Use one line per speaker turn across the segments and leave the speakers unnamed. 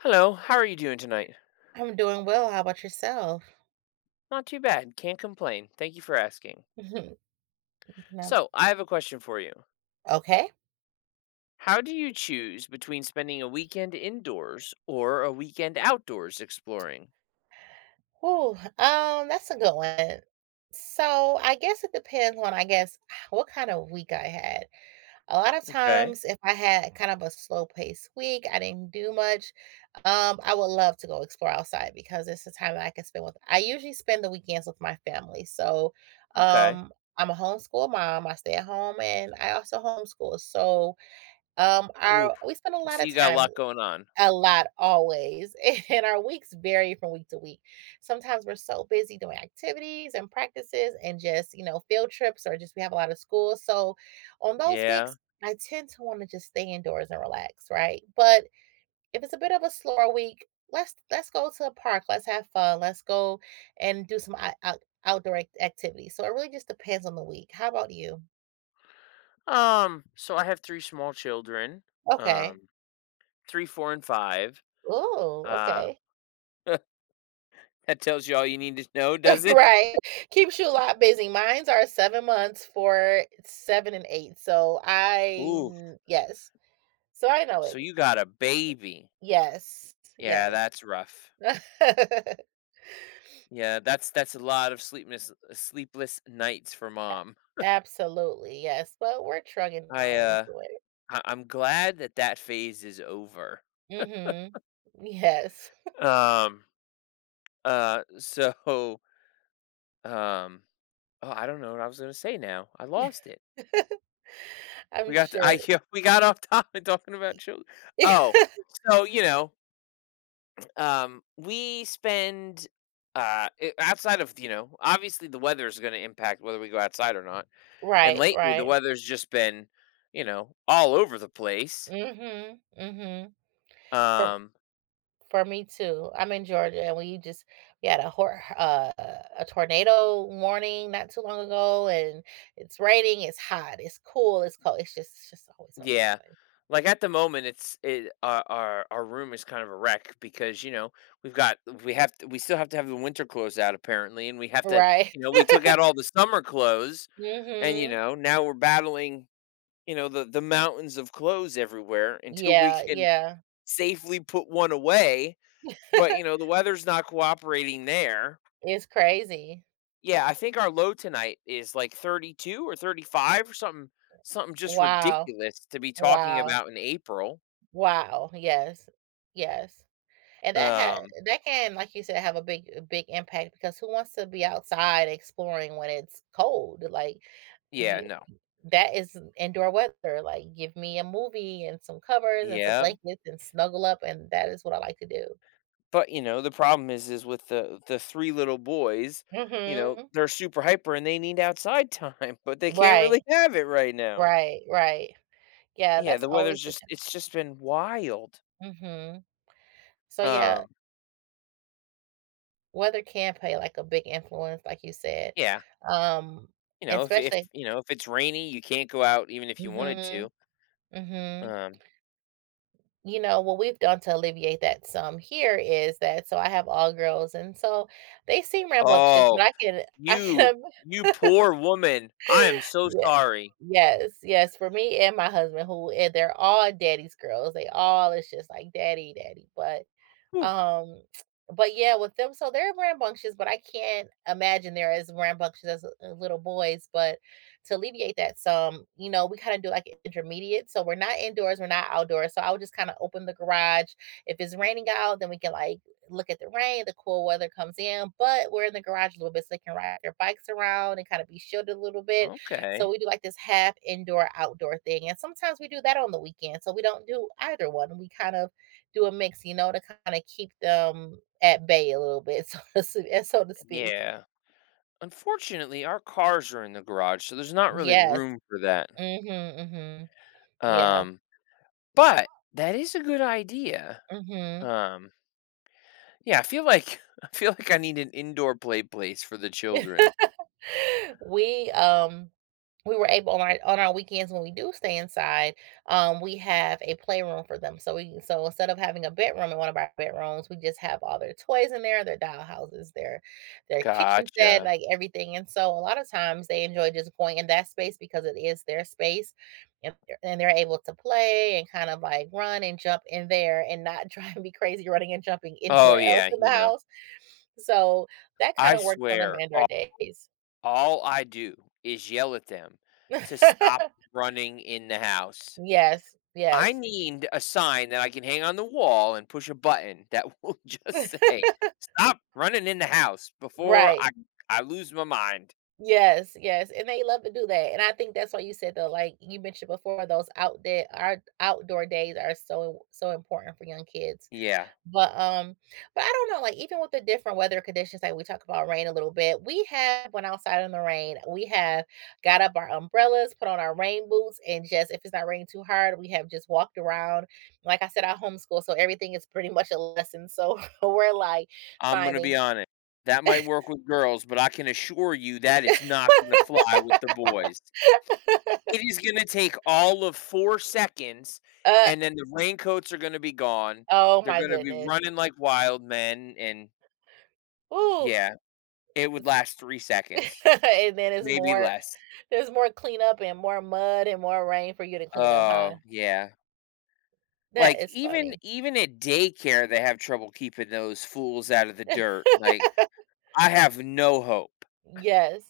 Hello, how are you doing tonight?
I'm doing well. How about yourself?
Not too bad, can't complain. Thank you for asking.
Not-
So, I have a question for you.
okay.
How do you choose between spending a weekend indoors or a weekend outdoors exploring?
Whew. That's a good one. So I guess it depends on what kind of week I had. A lot of
Okay,
times if I had kind of a slow paced week, I didn't do much. I would love to go explore outside because it's the time that I can spend with I. Usually spend the weekends with my family. So
okay.
um I'm a homeschool mom. I stay at home and I also homeschool. So
Ooh,
our we spend a lot
so
of
you got a
time.
lot going on.
A lot, always, and our weeks vary from week to week. Sometimes we're so busy doing activities and practices and just, you know, field trips or just we have a lot of school. So on those
Yeah.
weeks, I tend to want to just stay indoors and relax, right? But if it's a bit of a slower week, let's go to a park, let's have fun, let's go and do some activities. So it really just depends on the week. How about you?
So I have three small children,
Okay.
um, three, four, and five.
Oh,
Uh,
okay.
that tells you all you need to know, does it?
Right. Keeps you a lot busy. Mines are 7 months for 7 and 8, so I
Ooh,
kn yes. So I know
so
it.
you got a baby.
Yes,
Yeah,
yes.
that's rough. Yeah, that's a lot of sleepless nights for mom.
absolutely, yes, but we're trugging
I
on
uh
through it.
I'm glad that that phase is over.
Mhm. Yes.
Um uh so um oh I don't know what I was going to say now. I lost it.
I'm
We got to,
sure
I
it.
yeah, we got off topic talking about children.
e.
Oh, so you know, we spend outside of, you know, obviously the weather is going to impact whether we go outside or not. And
Right,
lately the
right.
weather's just been, you know, all over the place.
Mhm, mhm. For
Um,
For me too. I'm in Georgia, and we just we had a a tornado warning not too long ago, and it's raining, it's hot, it's cool, it's cold. It's just always over the
yeah.
place,
Like at the moment, it's it our room is kind of a wreck because you know we've got we have to, we still have to have the winter clothes out apparently, and we have to,
right?
you know, we took out all the summer clothes, and you
hmm
know now we're battling, you know, the mountains of clothes everywhere until we
Yeah,
can
yeah.
safely put one away. But you know the weather's not cooperating there.
It's crazy.
Yeah, I think our low tonight is like 32 or 35 or something, something just
Wow,
ridiculous to be talking
wow,
about in April.
wow. Yes, yes. And that had
Um,
That can, like you said, have a big impact because who wants to be outside exploring when it's cold? Like
yeah,
you
no.
that is indoor weather. Like give me a movie and some covers and some
Yeah,
blankets and snuggle up and that is what I like to do.
but you know, the problem is with the 3 little boys, you know,
Mm-hmm.
they're super hyper and they need outside time, but they can't
Right,
really have it right now.
right, right. Yeah,
Yeah,
that's
the
always
weather's
the
just
challenge.
it's just been wild.
hmm So yeah,
Um,
weather can play like a big influence, like you said.
yeah,
Um,
you know, if
especially.
you know, if it's rainy, you can't go out even if you wanted
Mm-hmm.
to.
Mm-hmm.
Um,
You know, what we've done to alleviate that some here is that so I have all girls, and so they seem rambunctious, but
oh,
I
You
can.
you poor woman. I am so
Yeah,
sorry.
yes, yes, for me and my husband who and they're all daddy's girls. They all it's just like daddy, daddy,
Whew,
um, but yeah, with them, so they're rambunctious, but I can't imagine they're as rambunctious as little boys. But to alleviate that some, you know, we kind of do like intermediate. So we're not indoors, we're not outdoors. So I would just kind of open the garage. If it's raining out, then we can like look at the rain, the cool weather comes in, but we're in the garage a little bit so they can ride their bikes around and kind of be shielded a little bit. So
okay.
we do like this half indoor outdoor thing. And sometimes we do that on the weekend. So we don't do either one. We kind of do a mix, you know, to kinda keep them at bay a little bit, so so to speak.
Yeah. Unfortunately, our cars are in the garage, so there's not really
Yes.
room for that.
Mhm, mhm. Yeah.
Um, but that is a good idea.
Mhm.
Um, yeah, I feel like I feel like I need an indoor play place for the children.
We we were able on our weekends when we do stay inside, we have a playroom for them. So instead of having a bedroom in one of our bedrooms, we just have all their toys in there, their doll houses, their kitchen set,
Gotcha.
like everything. And so a lot of times they enjoy just going in that space because it is their space. And they're able to play and kind of like run and jump in there and not drive me crazy running and jumping
Oh
anywhere else
yeah,
in the
you know,
house. So that kind
I
of works on them
swear,
and their days.
all I do is yell at them to stop running in the house.
Yes,
I
yes.
need a sign that I can hang on the wall and push a button that will just say, "Stop running in the house before
Right.
I lose my mind."
Yes, yes, and they love to do that, and I think that's why you said though, like, you mentioned before, those out day our outdoor days are so important for young kids,
Yeah,
but, um but I don't know, like, even with the different weather conditions, like, we talk about rain a little bit, we have went outside in the rain, we have got up our umbrellas, put on our rain boots, and just if it's not raining too hard, we have just walked around. Like I said, I homeschool, so everything is pretty much a lesson, so we're, like,
I'm gonna
finding
be honest. That might work with girls, but I can assure you that is not gonna fly with the boys. It is gonna take all of 4 seconds,
uh
and then the raincoats are gonna be gone.
Oh
They're
my
gonna be
goodness.
running like wild men, and
Ooh.
yeah, it would
It's
last 3 seconds,
and then it's
maybe
more
less.
there's more cleanup and more mud and more rain for you to clean up, huh?
Oh, yeah.
That
Like,
is
even
funny.
even at daycare, they have trouble keeping those fools out of the dirt, like, I have no hope.
Yes.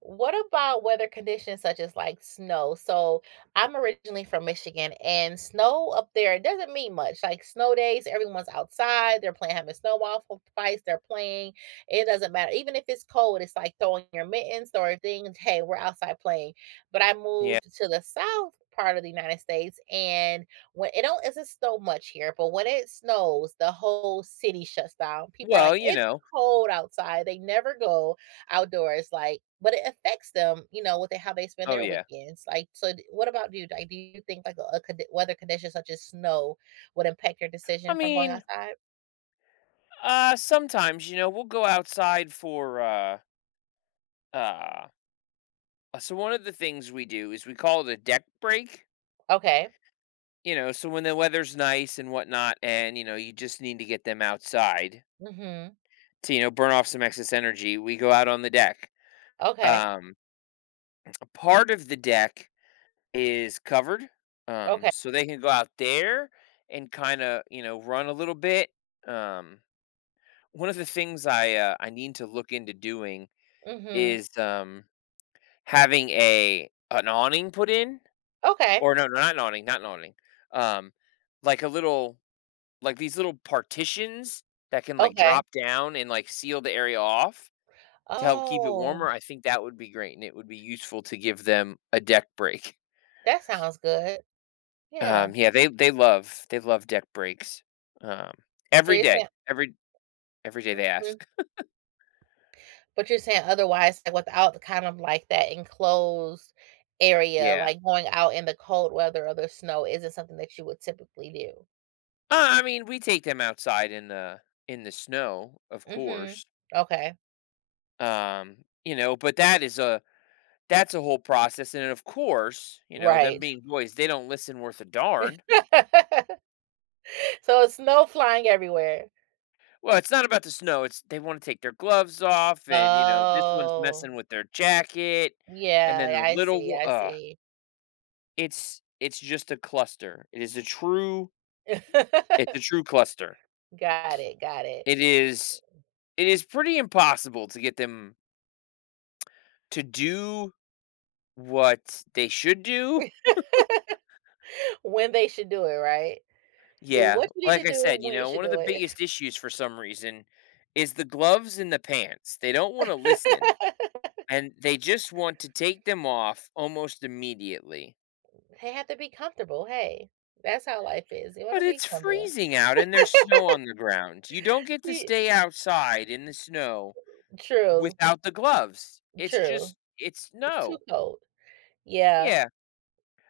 What about weather conditions such as like snow? So I'm originally from Michigan and snow up there it doesn't mean much. Like snow days, everyone's outside, they're playing having fights, they're playing. It doesn't matter. Even if it's cold, it's like throwing your mittens, throwing things. Hey, we're outside playing. But I
Yeah.
moved to the south part of the United States and when it don't isn't snow much here, but when it snows, the whole city shuts down. People are
Well,
like,
you
it's
know.
cold outside. They never go outdoors, like but it affects them, you know, with how they spend
Oh,
their
yeah.
weekends. Like, so what about you? Like, do you think like weather condition such as snow would impact your
I
decision from going
mean,
outside?
sometimes, you know, we'll go outside for, uh so one of the things we do is we call it a deck break,
Okay.
you know, so when the weather's nice and whatnot and, you know, you just need to get them outside
Mm-hmm.
to, you know, burn off some excess energy, we go out on the deck.
Okay.
Um, part of the deck is covered,
Okay.
so they can go out there and kinda, you know, run a little bit. Um, one of the things I need to look into doing
Mm-hmm.
is, having a an awning put in,
Okay.
or no, no, not an awning, not an awning. Um, like a little, like these little partitions that can, like,
Okay.
drop down and, like, seal the area off to help keep it
Oh,
warmer. I think that would be great, and it would be useful to give them a deck break.
that sounds good. Yeah.
Yeah, they love deck breaks. Um,
So
every
you're saying,
day, every day they
mhm,
ask.
but you're saying otherwise, like without kind of like that enclosed area,
Yeah.
like going out in the cold weather or the snow isn't something that you would typically do.
I mean, we take them outside in the snow, of
Mhm.
course.
Okay.
Um, you know, but that's a whole process, and then, of course, you know, them
Right.
being boys, they don't listen worth a darn.
So it's snow flying everywhere.
Well, it's not about the snow. It's they want to take their gloves off, and you know, this one's messing
Oh,
with their jacket, and then
yeah,
the
I
little
see,
one.
I see.
It's just a cluster. It's a true cluster.
Got it, got it.
It is it is pretty impossible to get them to do what they should do.
When they should do it, right? Do
Yeah,
what you need to
like I
do
said, you
when you
know,
should
one of
do
the
it.
biggest issues for some reason is the gloves and the pants. They don't wanna listen, and they just want to take them off almost immediately.
They have to be comfortable, hey. That's how life is. They wanna
But
be
it's
comfortable.
freezing out and there's snow on the ground. You don't get to
Yeah.
stay outside in the snow
True,
without the gloves. It's
true.
just it's
It's too
no.
cold. Yeah,
Yeah.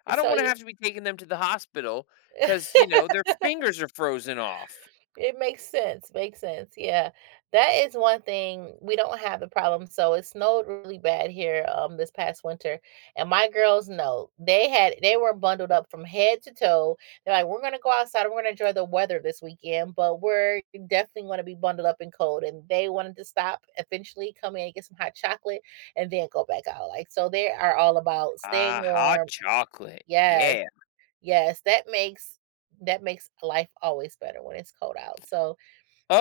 I don't
so,
wanna
yeah.
have to be taking them to the hospital, cause you know, their fingers are frozen off.
It makes sense, yeah. That is one thing, we don't have the problem, so it snowed really bad here, this past winter, and my girls know. They were bundled up from head to toe. They're like, "We're gonna go outside, we're gonna enjoy the weather this weekend, but we're definitely gonna be bundled up and cold," and they wanted to stop, eventually come in and get some hot chocolate, and then go back out, like, so they are all about staying
Ah, hot
warm.
chocolate,
Yes,
yeah.
yes, that makes life always better when it's cold out, so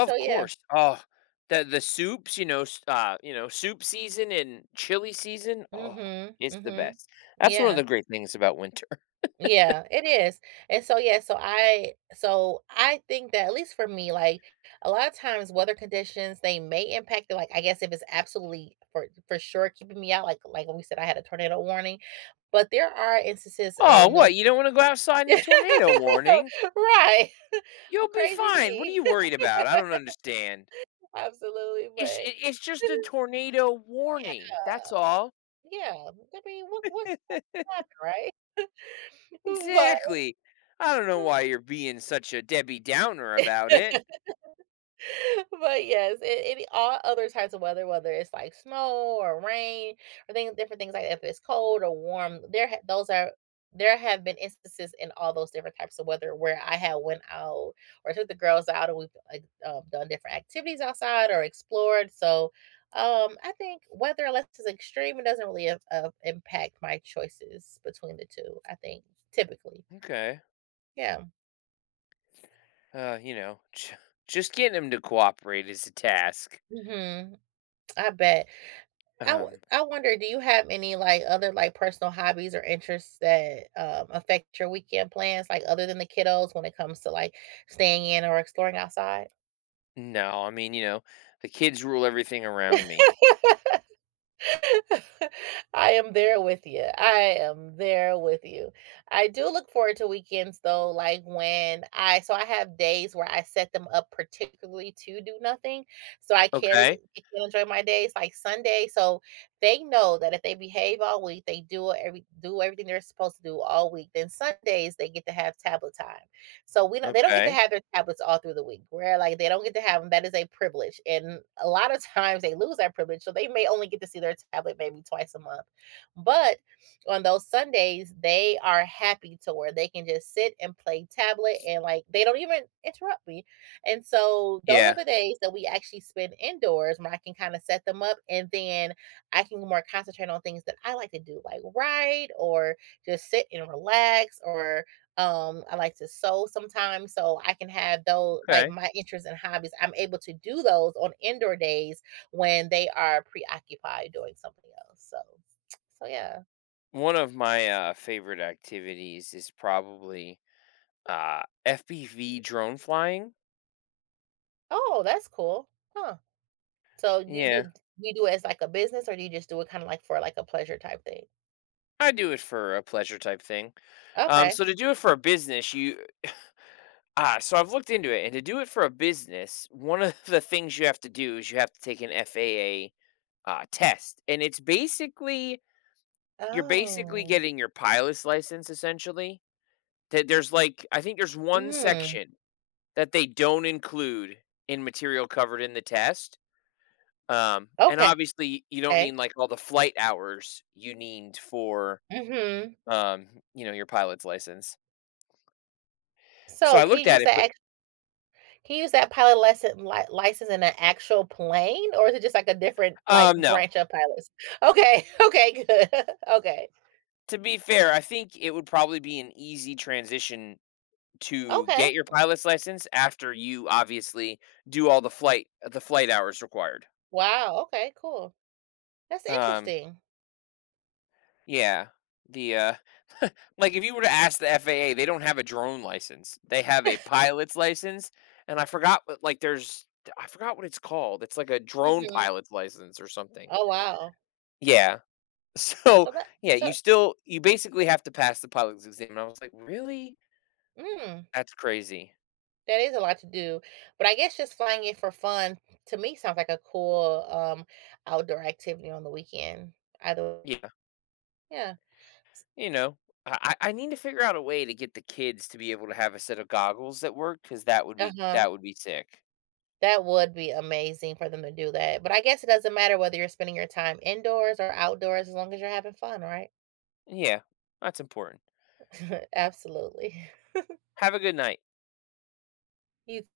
so yeah.
course. Oh, the soups, you know, s you know, soup season and chili season, oh,
Mhm.
it's the
Mhm.
best. That's one of
Yeah.
the great things about winter.
Yeah, it is. And so yeah, so I think that at least for me, like a lot of times weather conditions they may impact it. Like I guess if it's absolutely for sure keeping me out, like when we said I had a tornado warning. But there are instances
Oh,
and no.
what, you don't wanna go outside in a tornado warning?
Right.
You'll be
Crazy
fine. What are
me.
you worried about? I don't understand.
Absolutely. But
It's just a tornado warning,
uh,
that's all.
yeah, I mean what's happening, right?
Exactly. I don't know
but
why you're being such a Debbie Downer about it.
But yes, it, any all other types of weather, whether it's like snow or rain or things, different things like that, if it's cold or warm, those are there have been instances in all those different types of weather where I have went out or took the girls out and we've like done different activities outside or explored. So I think weather, unless it's extreme, it doesn't really impact my choices between the two. I think typically,
Okay.
yeah.
You know, just getting him to cooperate is a task.
hmm I bet.
Um,
I wonder, do you have any, like, other, like, personal hobbies or interests that, affect your weekend plans, like, other than the kiddos when it comes to, like, staying in or exploring outside?
no, I mean, you know, the kids rule everything around me.
I am there with you. I am there with you. I do look forward to weekends though, like when I so I have days where I set them up particularly to do nothing, so I can,
Okay.
I can enjoy my days like Sunday. So they know that if they behave all week, they do everything they're supposed to do all week. Then Sundays they get to have tablet time. So we don't they don't get to
Okay.
have their tablets all through the week. Where like they don't get to have them. That is a privilege. And a lot of times they lose that privilege. So they may only get to see their tablet maybe twice a month. But on those Sundays, they are happy to where they can just sit and play tablet and like they don't even interrupt me. And so those are
Yeah.
the days that we actually spend indoors where I can kind of set them up and then I can more concentrate on things that I like to do, like write or just sit and relax or I like to sew sometimes, so I can have those like
Okay.
my interests and hobbies. I'm able to do those on indoor days when they are preoccupied doing something else. So, so yeah.
One of my favorite activities is probably FPV drone flying.
Oh, that's cool, huh? So do you do
Yeah.
do you do it as like a business, or do you just do it kind of like for like a pleasure type thing?
I do it for a pleasure type thing.
Okay.
So to do it for a business, you— Ah, so I've looked into it, and to do it for a business, one of the things you have to do is you have to take an FAA test, and it's basically you're basically
Oh.
getting your pilot's license essentially. There's like I think there's one
Mm.
section that they don't include in material covered in the test, and
Okay.
obviously you don't need like all the flight hours you need for
Mhm.
um, you know, your pilot's license. So
So
I
can
looked
you use
at it, but
that Can you use that pilot lesson li license in an actual plane, or is it just like a different, like,
no.
branch of pilots? Okay, okay, good. Okay,
To be fair, I think it would probably be an easy transition to
okay.
get your pilot's license after you obviously do all the flight hours required.
Wow, okay, cool. That's
Um,
interesting.
yeah, the, uh, like, if you were to ask the FAA, they don't have a drone license. They have a pilot's license, and I forgot what, like, there's I forgot what it's called. It's like a drone
Mhm.
pilot's license or something.
Oh, wow.
Yeah. So,
So that
yeah,
so
you basically have to pass the pilot's exam, and I was like, "Really?
mm,
That's crazy."
that is a lot to do, but I guess just flying it for fun, to me, sounds like a cool, outdoor activity on the weekend. Either
Yeah.
yeah.
You know, I need to figure out a way to get the kids to be able to have a set of goggles that work, because
Uh-huh.
that would be sick.
That would be amazing for them to do that, but I guess it doesn't matter whether you're spending your time indoors or outdoors as long as you're having fun, right?
Yeah, that's important.
Absolutely.
Have a good night.
You